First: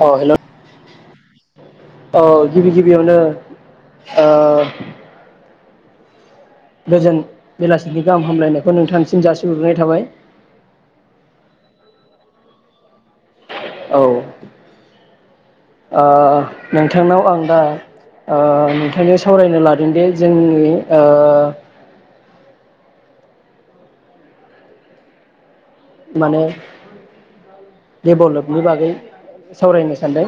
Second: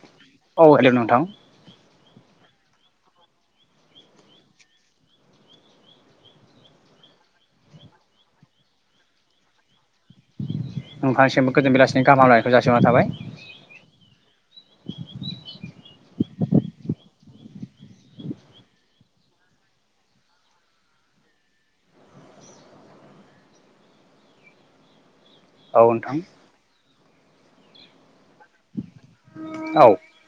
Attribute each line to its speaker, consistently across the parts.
Speaker 1: अ hello
Speaker 2: औ hello नोंथां
Speaker 1: औ गिबि गिबियावनो ओ गोजोन बेलासिनि गाहाम हामलायनायखौ नोंथांनिसिम जासिहरग्रोनाय थाबाय
Speaker 2: नोंथांसिमबो गोजोन बेलासिनि गाहामनायखौ जासिहरना थाबाय
Speaker 1: औ ओ नोंथांनाव आं दा ओ नोंथांनि सावरायनो लादोंदि जोंनि ओ
Speaker 2: औ नोथां
Speaker 1: डेभलपनि बागै
Speaker 2: औ
Speaker 1: सावरायनो सानदों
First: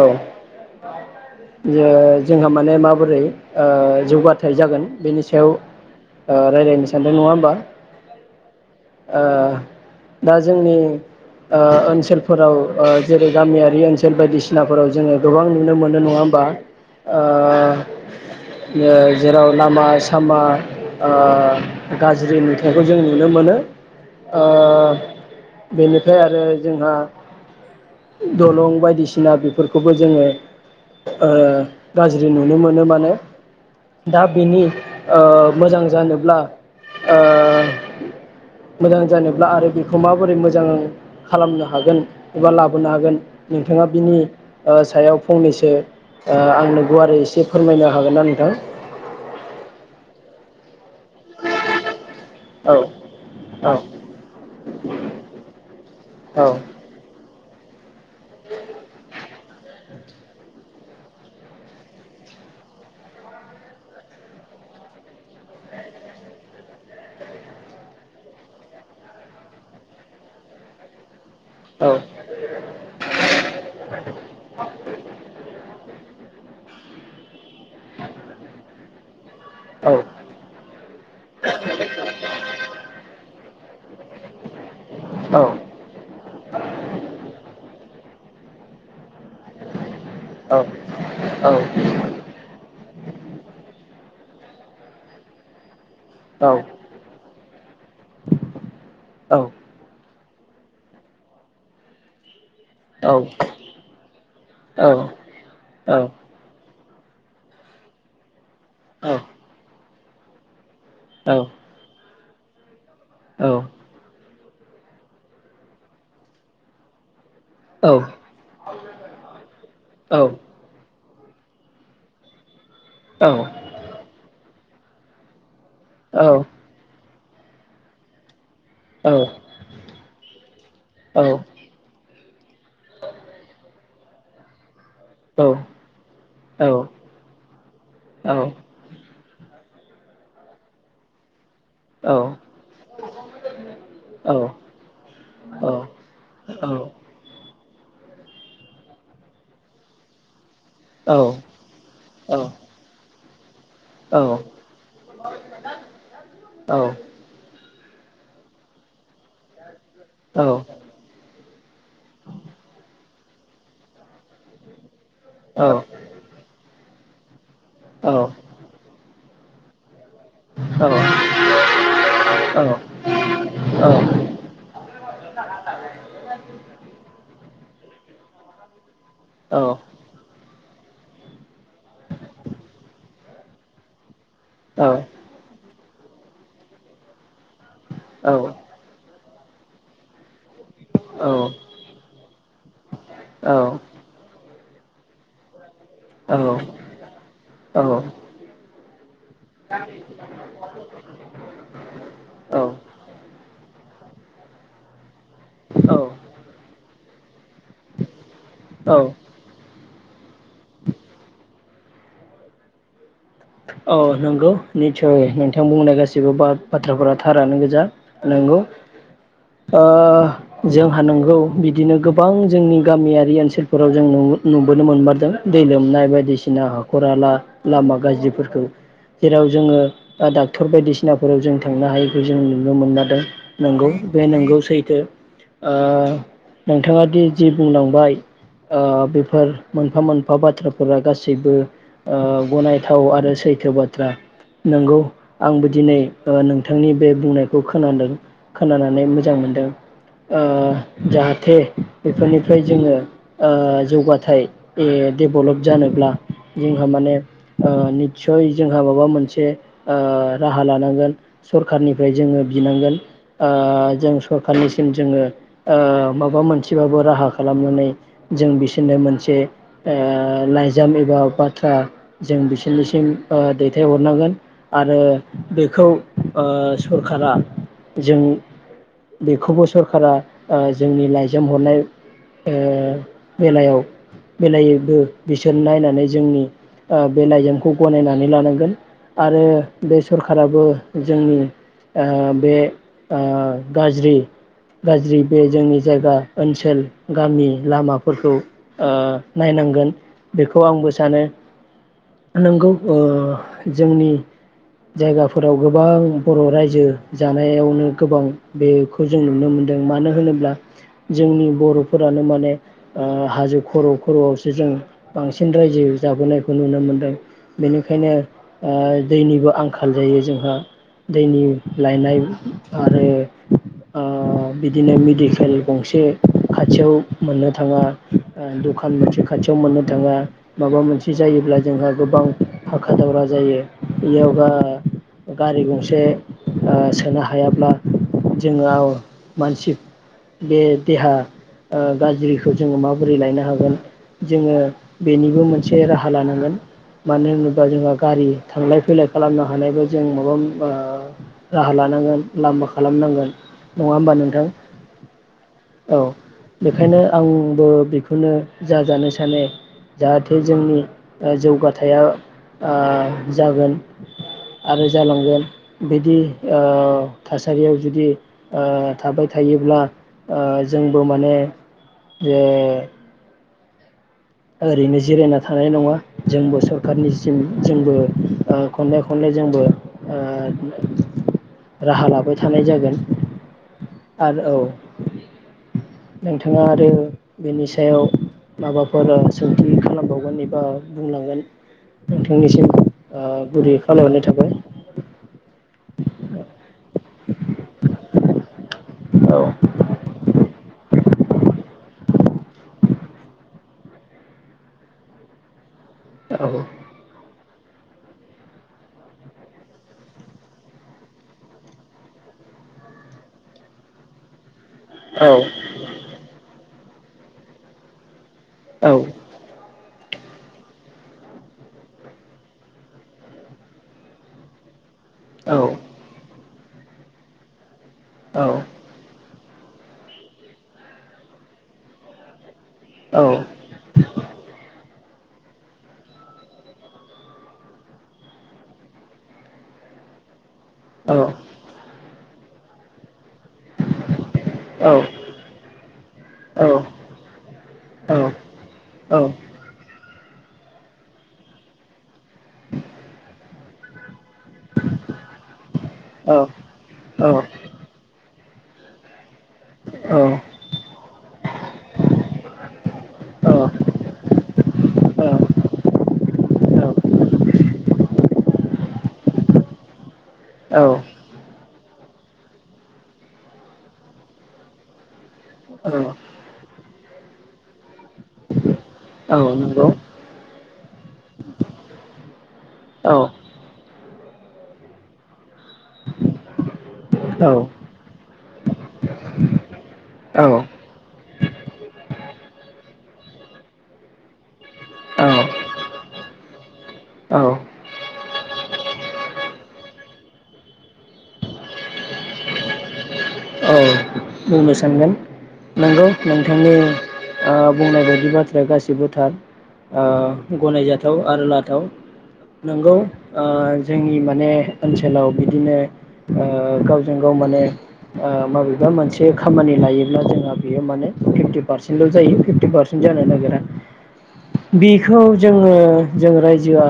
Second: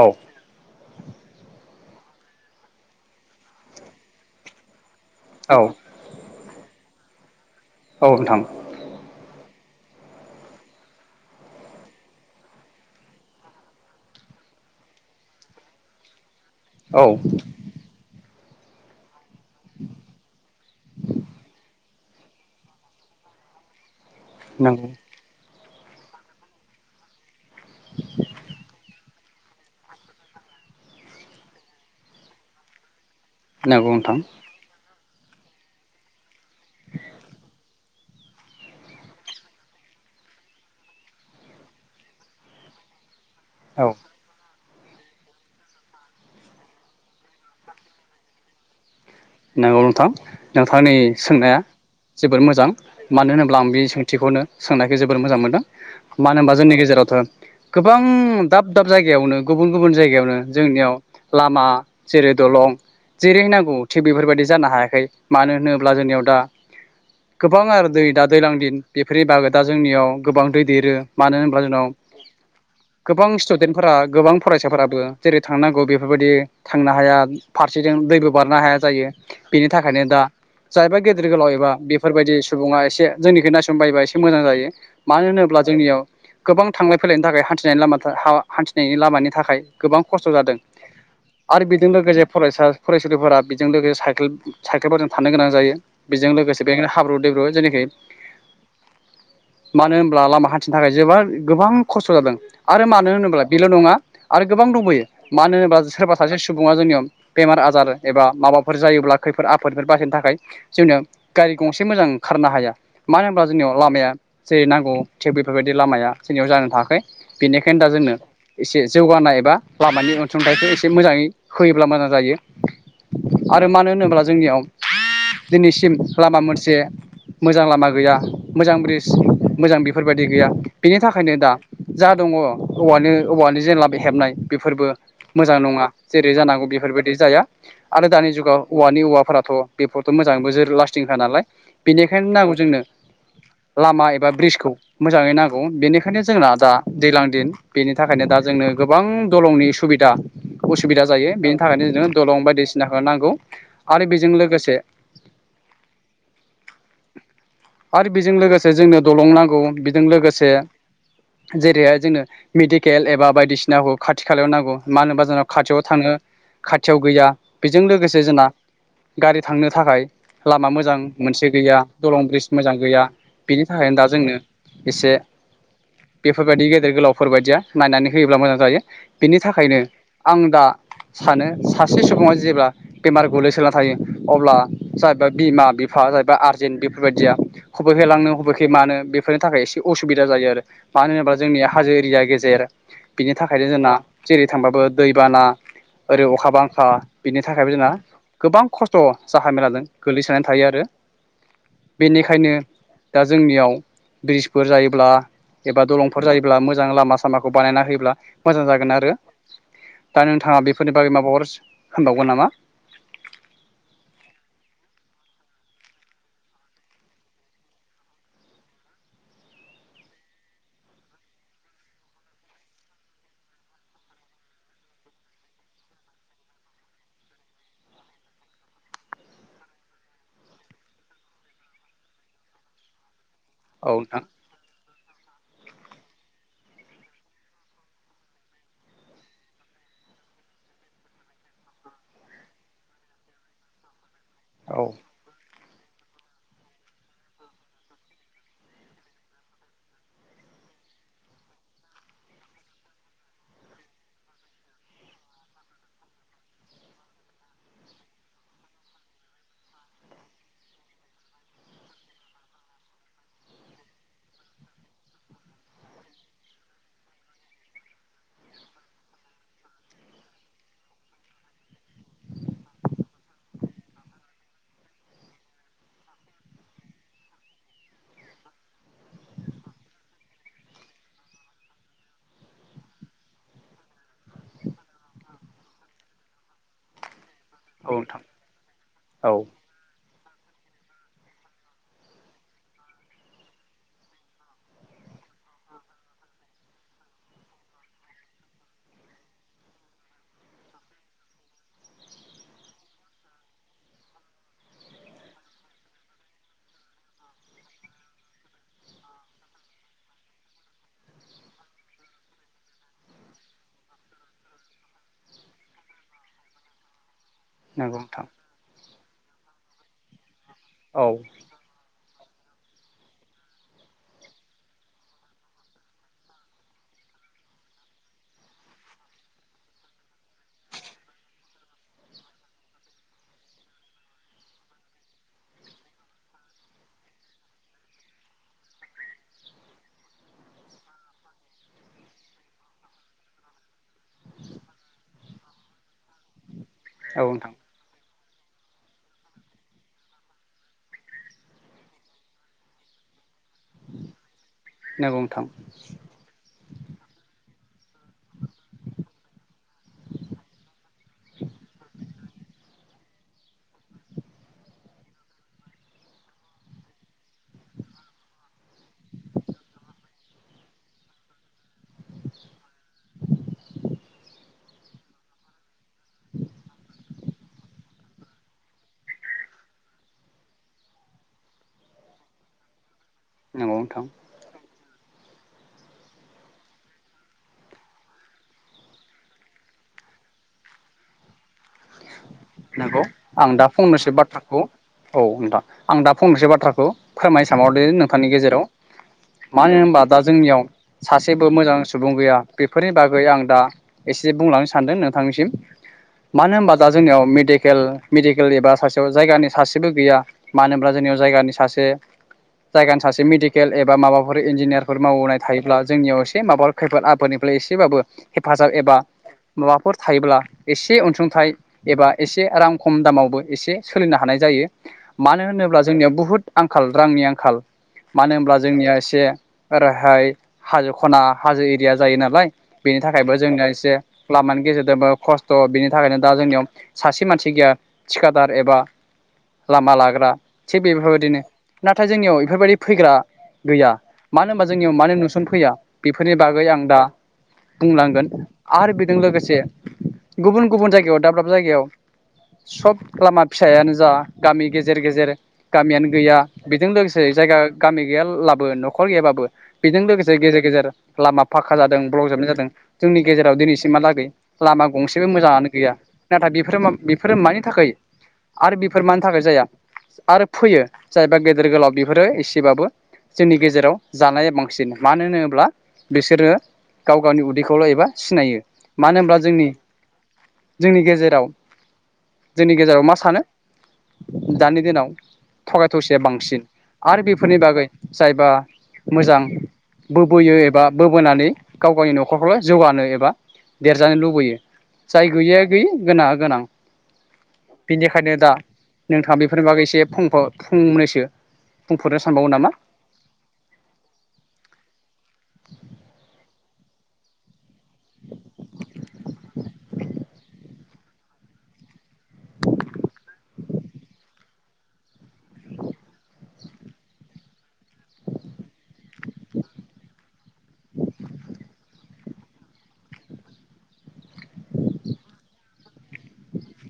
Speaker 1: औ जे जोंहा माने माबोरै ओ जौगाथाय जागोन बेनि सायाव
Speaker 2: औ
Speaker 1: ओ रायज्लायनो सानदों नङा होनबा
Speaker 2: औ नोंथां
Speaker 1: ओ दा जोंनि ओ ओनसोलफोराव जेरै गामियारि ओनसोल बायदिसिनाफोराव जोङो गोबां नुनो मोनो नङा होमबा।
Speaker 2: औ
Speaker 1: ओ जेराव लामा सामा ओ गाज्रि नुथायखौ जों नुनो मोनो। ओ
Speaker 2: नांगौ।
Speaker 1: बेनिफ्राय आरो जोंहा दलं बायदिसिना बेफोरखौबो जोङो ओ गाज्रि नुनो मोनो माने।
Speaker 2: नंगौ नोंथां
Speaker 1: दाबेनि ओ मोजां जानोब्ला ओ मोजां जा ब्ला आरो बेखौ माबोरै मोजां खालामनो हागोन एबा लाबोनो हागोन नोंथाङा
Speaker 2: औ
Speaker 1: बिनि ओ सायाव फंनैसो ओ आंनो गुवारै एसे फोरमायनो हागोनना नोंथां?
Speaker 2: नंगौ नोंथां नोंथांनि सोंनाया जोबोर मोजां
Speaker 1: औ
Speaker 2: मानो होनोब्ला
Speaker 1: औ
Speaker 2: आं बे सोंथिखौनो सोंनायखौ जोबोर मोजां मोनदों। मानो होनबा जोंनि गेजेरावथ' गोबां दाब दाब जायगायावनो गुबुन गुबुन जायगायावनो जोंनियाव लामा जेरै दलं जेरै नांगौ थिग बेफोरबायदि जानो हायाखै मानो होनोब्ला जोंनियाव दा गोबां आरो दै दा दैज्लां दिन बेफोरनि बागै दा जोंनियाव गोबां दै देरो। मानो होनब्ला जोंनाव
Speaker 1: औ
Speaker 2: गोबां स्टुडेन्टफोरा गोबां फरायसाफोराबो जेरै थांनांगौ बे बेफोरबायदि थांनो हाया फारसेथिं दैबो बारनो हाया। जायो। बेनि
Speaker 1: औ
Speaker 2: थाखायनो दा जायबा गेदेर गोलाव एबा बेफोरबायदि सुबुङा एसे जोंनिखि नायसननो बायोबा एसे मोजां जायो। मानो
Speaker 1: औ
Speaker 2: होनोब्ला जोंनियाव गोबां थांलाय फैलायनि थाखाय हान्थिनायनिलामा हा-हान्थिनायनि लामानि थाखाय गोबां खस्थ'
Speaker 1: औ
Speaker 2: जादों
Speaker 1: औ
Speaker 2: आरो बेजों लोगोसे फरायसा फरायसुलिफोरा बेजों लोगोसे साइेल साइकेलफोरजों थानो गोनां जायो बेजों लोगोसे हाब्रु दैब्रु जेखि
Speaker 1: औ
Speaker 2: मानो होनोब्ला लामा हान्थिनो थाखाय जोबोर गोबां खस्थ' जादों आरो मानो होनोब्ला बेल' नङा आरो गोबां दंबोयो मानो होनोब्ला
Speaker 1: औ औ
Speaker 2: सोरबा सासे सुबुङा जोंनियाव बेमार आजार एबा माबाफोर
Speaker 1: औ
Speaker 2: जायोब्ला खैफोद आफोदफोर बासायनो थाखाय जोंनो गारि गंसे मोजां ओंखारनो हाया मानो होनब्ला जोंनियाव लामाया जेरै नांगौ थिक बेफोरबायदि लामाया जोंनियाव जानो थाङाखै बेनिखायनो दा जोंनो एसे जौगानाय एबा लामानि अनसुंथाइखौ एसे मोजाङै होयोब्ला मोजां जायो। आरो मानो होनोब्ला जोंनियाव दिनैसिम लामा मोनसे मोजां लामा गैया मोजां ब्रिज मोजां बेफोरबायदि गैया बेनि थाखायनो दा जा दङ औवा औवानि जेला हेबनाय बेफोरबो मोजां नङा जेरै जानांगौ बेफोरबायदि जाया। आरो दानि जुगाव औवानि औवाफोराथ' बेफोरथ' मोजाङैबो जोर लास्टिं होआ नालाय बेनिखायनो नांगौ जोंनो लामा एबा ब्रिजखौ मोजाङै नांगौ बेनिखायनो जोंना दा दैज्लां दिन बेनि थाखायनो दा जोंनो गोबां दलंनि सुबिदा उसुबिदा जायो बेनि थाखायनो जों
Speaker 1: औ
Speaker 2: दलं बायदिसिनाखौ नांगौ
Speaker 1: औ
Speaker 2: आरो बेजों लोगोसे आरो बेजों लोगोसे जोंनो दलं नांगौ बेजों लोगोसे जेरैहाय जोंनो मिदिकेल एबा बायदिसिनाखौ खाथि खालायाव नांगौ मानो होनोब्ला जोंहा खाथियाव थांनो खाथि खाथियाव गैया बेजों लोगोसे जोंना गारि थांनो थाखाय लामा मोजां मोनसे गैया दलं ब्रिज मोजां गैया बेनि थाखायनो दा जोंनो एसे बेफोरबायदि गेदेर गोलावफोरबायदिया नायनानै होयोब्ला मोजां जायो बेनि थाखायनो आं दा सानो सासे सुबुङा जेब्ला बेमार गोलैसोनानै थायो अब्ला जाहबा बिमा बिफा जाहैबा आरजेेनट बेफोरबायदिया। हबेखे लांनो हबेखे मानो बे बेफोरनि थाखाय एसे असुबिदा जायो आरो मानो होनोब्ला जोंनिया हाजो एरिया गेजेर बिनि थाखायनो जोंना जेरै थांबाबो दैबाना ओरै अखा बांखा बिनि थाखायबो
Speaker 1: औ
Speaker 2: जोंना गोबां खस्थ' जाहामेलाजों गोग्लैसोनानै थायो आरो बेनिखायनो दा जोंनियाव ब्रिजफोर जायोब्ला एबा दलंफोर जायोब्ला मोजां लामा सामाखौ बानायना होयोब्ला मोजां जागोन आरो
Speaker 1: औ औ
Speaker 2: दा नोंथाङा बेफोरनि बागै माबाफोर होनबावगोन नामा?
Speaker 1: औ नंगौ निसय नोंथां बुंनाय गासैबो बा बाथ्राफोरा थारानो गोजा नंगौ ओ जोंहा नोंगौ बिदिनो गोबां जोंनि गामियारि ओनसोलफोराव जों न नुबोनो मोनमारदों दै लोमनाय बायदिसिना हाखरहाला लामा गाज्रिफोरखौ ओ जेराव जोङो डाक्टर बायदिसिनाफोराव जों थांनो हायैखौ जों नुनो मोनना दों नंगौ
Speaker 2: औ नोंथां
Speaker 1: बे नंगौ सैथो। ओ नोंथाङा दि जि बुंलांबाय ओ बेफोर मोनफा मोनफा बाथ्राफोरा गासैबो ओ गनायथाव आरो सैथो बाथ्रा
Speaker 2: औ
Speaker 1: नंगौ आं बिदि दिनै ओ नोंथांनि बे बुंनायखौ खोनादों खोनानानै मोजां मोनदों ओ जाहाथे बेफोरनिफ्राय जोङो ओ जौगाथायाइ डेभेलप जानोब्ला जोंहा माने ओ सय जोंहा माबा मोनसे ओ राहा लानांगोन सरखारनिफ्राय जोङो बिनांगोन ओ जों सरखारनिसिम जोङो ओ माबा मोनसेबाबो राहा खालामनानै जों बिसोरनो मोनसे ओ लाइजाम एबा बाथ्रा जों बिसोरनि [unintelligible] दैथायहरनांगोन आरो बेखौ ओ सरखारा जों बेखौबो सरखारा ओ जोंनि लाइजाम हरनाय ओ बेलायाव बेलायैबो बिसोर नायनानै जोंनि ओ बे लाइजामनि
Speaker 2: औ नोंथां
Speaker 1: गनायनानै लानांगोन
Speaker 2: औ
Speaker 1: आरो बे सरखाराबो जोंनि ओ बे ओ गाज्रि गाज्रि बे जोंनि जायगा ओनसोल गामि लामाफोरखौ ओ नायनांगोन बेखौ आंबो सानो नोंगौ ओ जोंनि जायगाफोराव गोबां बर' रायजो जानायावनो गोबां बेखौ जों नुनो मोनदों मानो होनोब्ला जोंनि बर'फोरानो माने ओ हाजो खर' खर'आवसो जों बांसिन रायजो जाबोनायखौ नुनो मोनदों
Speaker 2: नंगौ
Speaker 1: बेनिखायनो
Speaker 2: नोंथां
Speaker 1: ओ दैनिबो आंखाल जायो जोंहा
Speaker 2: औ
Speaker 1: दैनि लायनाय आरो ओ बिदिनो मेडिकेल गंसे खाथियाव मोननो थाङा ओ दखान मोनसे खाथियाव मोननो थाङा माबा मोनसे जायोब्ला जोंहा गोबां हाखा दावरा जायो बेयाव गा-गारि गंसे ओ सोनो हायाब्ला जोङ मानसि बे देहा ओ गाज्रिखौ जोङो माबोरै लायनो हागोन जोङो बेनिबो मोनसे राहा लानांगोन
Speaker 2: औ
Speaker 1: मानो
Speaker 2: नोंथां
Speaker 1: होनोब्ला जोंहा गारि थांलाय फैलाय खालामनो हानायबो जों माबा ओ राहा लानांगोन लामा खालामनांगोन नङा होमबा नोंथां
Speaker 2: नंगौ नोंथां
Speaker 1: औ बेखायनो आंबो बेखौनो जाजानो सानो जाहाथे जोंनि ओ जौग थाया ओ जागोन आरो जालांगोन बिदि ओ थासारियाव जुदि ओ थाबाय थायोब्ला ओ जोंबो माने जे ओरैनो जिरायना थानाय नङा जोंबो सरखारारनिसिम जोंबो ओ खनले खनले जोंबो ओ राहा लाबाय थानाय जागोन
Speaker 2: नंगौ नोंथां
Speaker 1: आरो औ नोंथाङा आरो बेनि सायाव माबाफोर सोंथि खालामबावगोन एबा बुंलांगोन नोंथांनिसिम
Speaker 2: नंगौ
Speaker 1: ओ
Speaker 2: आं दा
Speaker 1: गुरै
Speaker 2: फंनैसो
Speaker 1: खावलायहरनाय थाबाय
Speaker 2: बाथ्राखौ औ नोंथां आं दा फंनैसो बाथ्राखौ फोरमायसानहरदो नोंथांनि गेजेराव
Speaker 1: औ
Speaker 2: मानो होनबा दा जोंनियाव सासेबो मोजां सुबुं गैया बेफोरनि बागै आं दा एसे बुंलांनो सानदों नोंथांनिसिम मानो
Speaker 1: औ
Speaker 2: होनबा दा जोंनियाव [unintelligible] मेडिकेल एबा सासेयाव जायगानि सासेबो गैया मानो होनब्ला जोंनियाव जायगानिासे जायगानि सासे मेडिकेल एबा माबाफोर इन्जिनियार फोर मावनाय
Speaker 1: औ
Speaker 2: थायोब्ला जोंनियाव एसे माबा खैफोद आफादनिफ्राय एसेबाबो हेफाजाब एबा
Speaker 1: औ
Speaker 2: माबाफोर थायोब्ला एसे अनसुंथाइ एबा एसे रां खम दामावबो एसे सोलिनो हानाय जायो मानो
Speaker 1: औ
Speaker 2: होनोब्ला जोंनियाव बुहुत आंखाल रांनि आंखाल। मानो
Speaker 1: औ
Speaker 2: होनब्ला जोंनिया एसे ओरैहाय हाजो खना हाजो एरिया जायो नालाय। बेनि थाखायबो जोंनो एसे लामानि गेजेरजोंबो खस्थ' बिनि थाखायनो दा जोंनियाव सासे मानसि गैया थिखादार एबा लामा लाग्रा थिग बेफोरबायदिनो नाथाय जोंनियाव बेफोरबायदि फैग्रा गैया मानो होनबा जोंनियाव मानो नुसनफैया बेफोरनि बागै आं दा बुंलांगोन आरो बेजों लोगोसे गुबुन गुबुन जायगायावा दाब दा जायगायाव सब लामा फिसायानो जा गामि गेजेर गेजेर गामियानो गैया बेजों लोगोसे जायगा गामि गैया लाबो न'खर गैयाबाबो बेजों लोगोसे गेजेर गेजेर लामा फाखा जादों ब्लक जाबनाय जादों जोंनि गेजेराव दिनैसिमहालागै लामा गंसेबो मोजाङानो गैया। नाथाय बेफोरो बेफोरो मानि थाखाय आरो बेफोर मानि थाखाय जाया आरो
Speaker 1: औ
Speaker 2: फैयो जायबा गेदेर गोलाव बेफोरो एसेबाबो जोंनि गेजेराव जानाया बांसिन मानो होनोब्ला
Speaker 1: औ
Speaker 2: बिसोरो गाव गावनि उदैखौल' एबा सिनायो। मानो
Speaker 1: औ
Speaker 2: होनब्ला जोंनि
Speaker 1: नंगौ
Speaker 2: जोंनि जेराव जोंनि गेजेराव मा
Speaker 1: औ
Speaker 2: सानो दानि दिनाव थगाय थसिया बांसिन आरो
Speaker 1: औ
Speaker 2: बेफोरनि बागै जायबा मोजां बोबोयो एबा
Speaker 1: औ
Speaker 2: बोबोनानै गाव गावनि न'खरखौल' जौगानो एबा देरजानो लुबैयो जाय गैयैया गैयै गोनाङा गोनां
Speaker 1: औ औ
Speaker 2: बेनिखायनो दा नोंथाङा बेफोरनि बागै एसे फंफा फंनैसो बुंफोरनो सानबावो नामा?
Speaker 1: औ बुंनो सानगोन नंगौ बिदि बाथ्राया गासिबो थार गनायजाथाव आरो लाथाव नंगौ ओ जोंनि माने ओनसोलाव बिदिनो ओ गावजों गाव माने ओ मबेबा मोनसे खामानि लायोब्ला जोंहा बेयो माने फिफ्टि पारसेन्टल' जायो फिफ्टि पारसेन्ट जानो नागिरा बेखौ जोङो जों रायजोआ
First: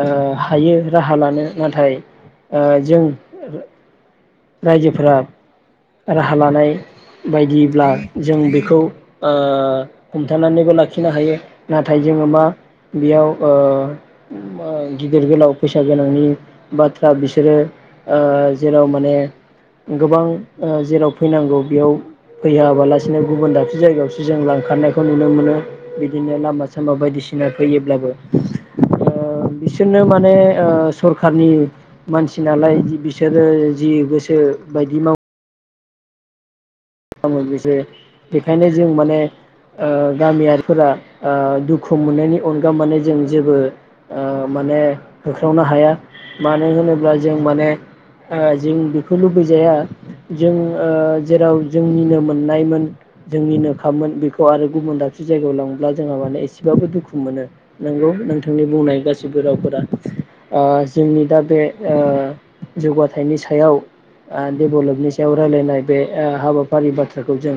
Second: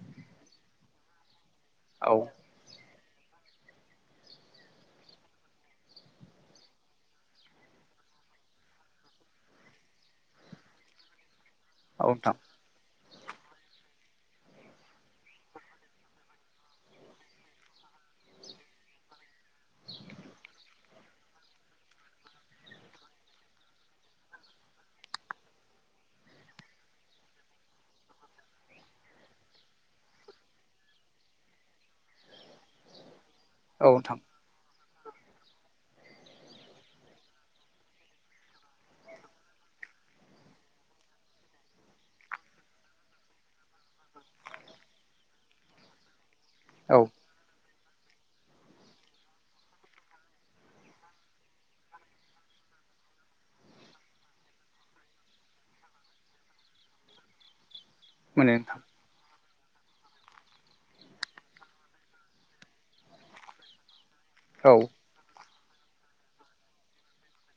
Speaker 1: ओ हायो राहा लानो नाथाय
Speaker 2: औ
Speaker 1: ओ जों आरो रायजोफोरा राहा लानाय बायदिब्ला जों बेखौ ओ हमथानानैबो लाखिनो हायो। नाथाय
Speaker 2: औ
Speaker 1: जोङो
Speaker 2: नोंथां
Speaker 1: मा बेयाव ओ ओ गिदिर गोलाव फैसा गोनांनि बाथ्रा बिसोरो ओ जेराव माने गोबां ओ जेराव फैनांगौ बेयाव फैयाबालासिनो गुबुन दाबसे जायगायावसो जों लांखारनायखौ नुनो मोनो बिदिनो लामा सामा बायदिसिना फैयोब्लाबो ओ बिसोरनो माने ओ सरखारनि मानसि नालाय बिसोरो
Speaker 2: औ
Speaker 1: जि
Speaker 2: नोंथां
Speaker 1: गोसो बायदि मावो खालामो बिसोरो बेखायनो जों माने ओ गामियारिफोरा ओ दुखु मोननायनि अनगा माने जों जेबो ओ माने होख्रावनो हाया। मानो
Speaker 2: औ
Speaker 1: होनोब्ला जों माने ओ जों बेखौ लुबैजाया जों ओ जेराव जोंनिनो मोननायमोन जोंनिनो खामोन बेखौ आरो गुबुन दाबसे जायगायाव लांब्ला जोंहा माने एसेबाबो दुखु मोनो। नंगौ
Speaker 2: मोनो
Speaker 1: नोंथांनि
Speaker 2: नोंथां
Speaker 1: बुंनाय गासिबो रावफोरा ओ जोंनि दा बे ओ जौगाथायनि सायाव आ
Speaker 2: औ
Speaker 1: देबलबनि सायाव रायलायनाय बे हाबा फारि बाथ्राखौ जों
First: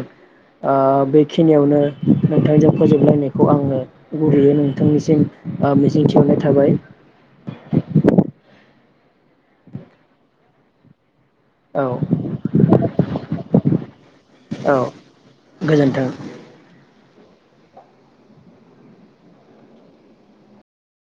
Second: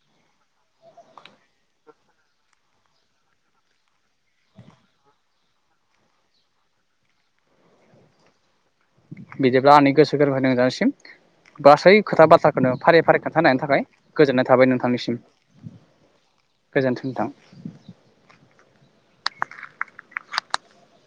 Speaker 1: ओ बेखिनियावनो नोंथांजों फोजोबलायनायखौ आङो गुरैयै नोंथांनिसिम आ मिजिंथिहरनाय थाबाय
Speaker 2: बिदिब्ला आंनि गोसो गोरबोनिफ्राय नोंथांनिसिम
Speaker 1: औ
Speaker 2: गासै खोथा बाथ्राखौनो फारि फारि खोन्थानायनि थाखाय गोजोननाय थाबाय
Speaker 1: औ
Speaker 2: नोंथांनिसिम
Speaker 1: गोजोन्थों।
Speaker 2: गोजोनथों नोंथां